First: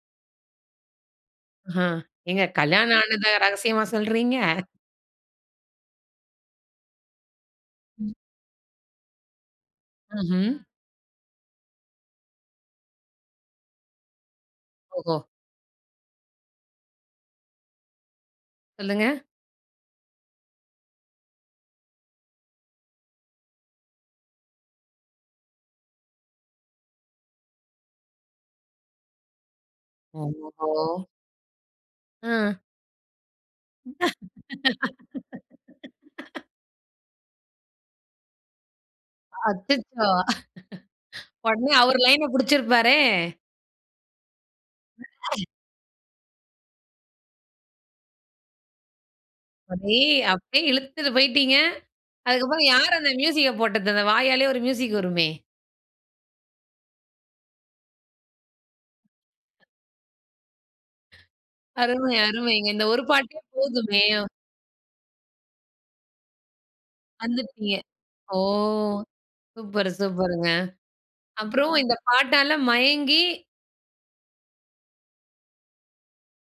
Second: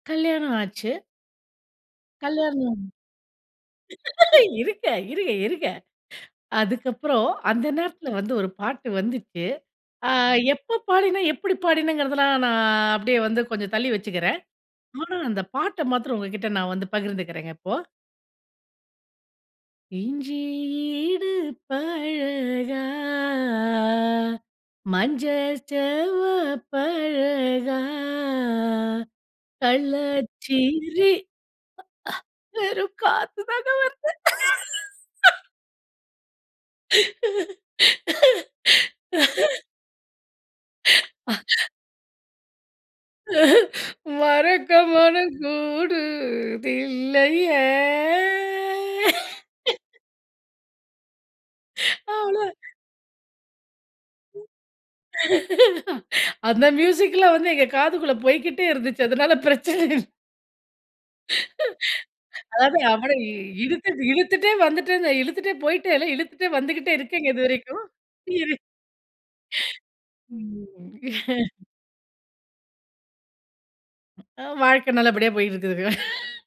கல்யாணம் ஆச்சு! ஹான் ஏங்க கல்யாணம்! கல்யாணம் ஆனத ரகசியமா சொல்கிறீங்க? இருங்க. இருங்க, இருங்க. அதுக்கப்புறம் அந்த நேரத்தில ம். வந்து ஒரு பாட்டு வந்துச்சு. ஆ ம்ஹ்ம். எப்போ பாடினேன் எப்படி பாடினங்கிறதெல்லாம் நான் அப்டியே வந்து கொஞ்சம் தள்ளி வச்சுக்கிறேன். ஆனா ஓஹோ! அந்த பாட்ட மாத்திரம் உங்ககிட்ட நான் வந்து பகிர்ந்துக்கிறேங்க இப்போ. சொல்லுங்க! இஞ்சி இடுப்பழகா, மஞ்ச செவப்பழகா. ஓஹோ! கள்ளச்சிரி. அ ஆ. வெறும் காத்து தாங்க வருது. அச்சச்சோ! உடனே அவரு லைன புடிச்சிருப்பாரே! மறக்கமனம் கூடுதில்லயே! [unintelligible] அப்டிய இழுத்துட்டு போயிட்டீங்க. அவ்ளோ. அதுக்குப்பறம் யாரு அந்த மியூசிக்க போட்டது? அந்த வாயாலேயே ஒரு மியூசிக் வருமே. அந்த மியூசிக்லாம் வந்து எங்க காதுக்குள்ள போய்க்கிட்டே இருந்துச்சு. அதனால பிரச்சன இல்ல. அருமை, அருமைங்க. அதாது இந்த ஒரு அவன பாட்டே போதுமே! இழுத்திட்டு இழுத்துட்டே வந்துடென்ல இழுத்துட்டே போயிட்டேன்ல இழுத்துட்டே வந்துகிட்டே இருக்கேங்க வந்துட்டீங்க. இதுவரைக்கும். ஓ! இரு. சூப்பர் சூப்பர்ங்க. ம். அப்பறம் இந்த பாட்டால மயங்கி, வாழ்க்க நல்லபடியா போயிட்டு இருக்குதுங்க.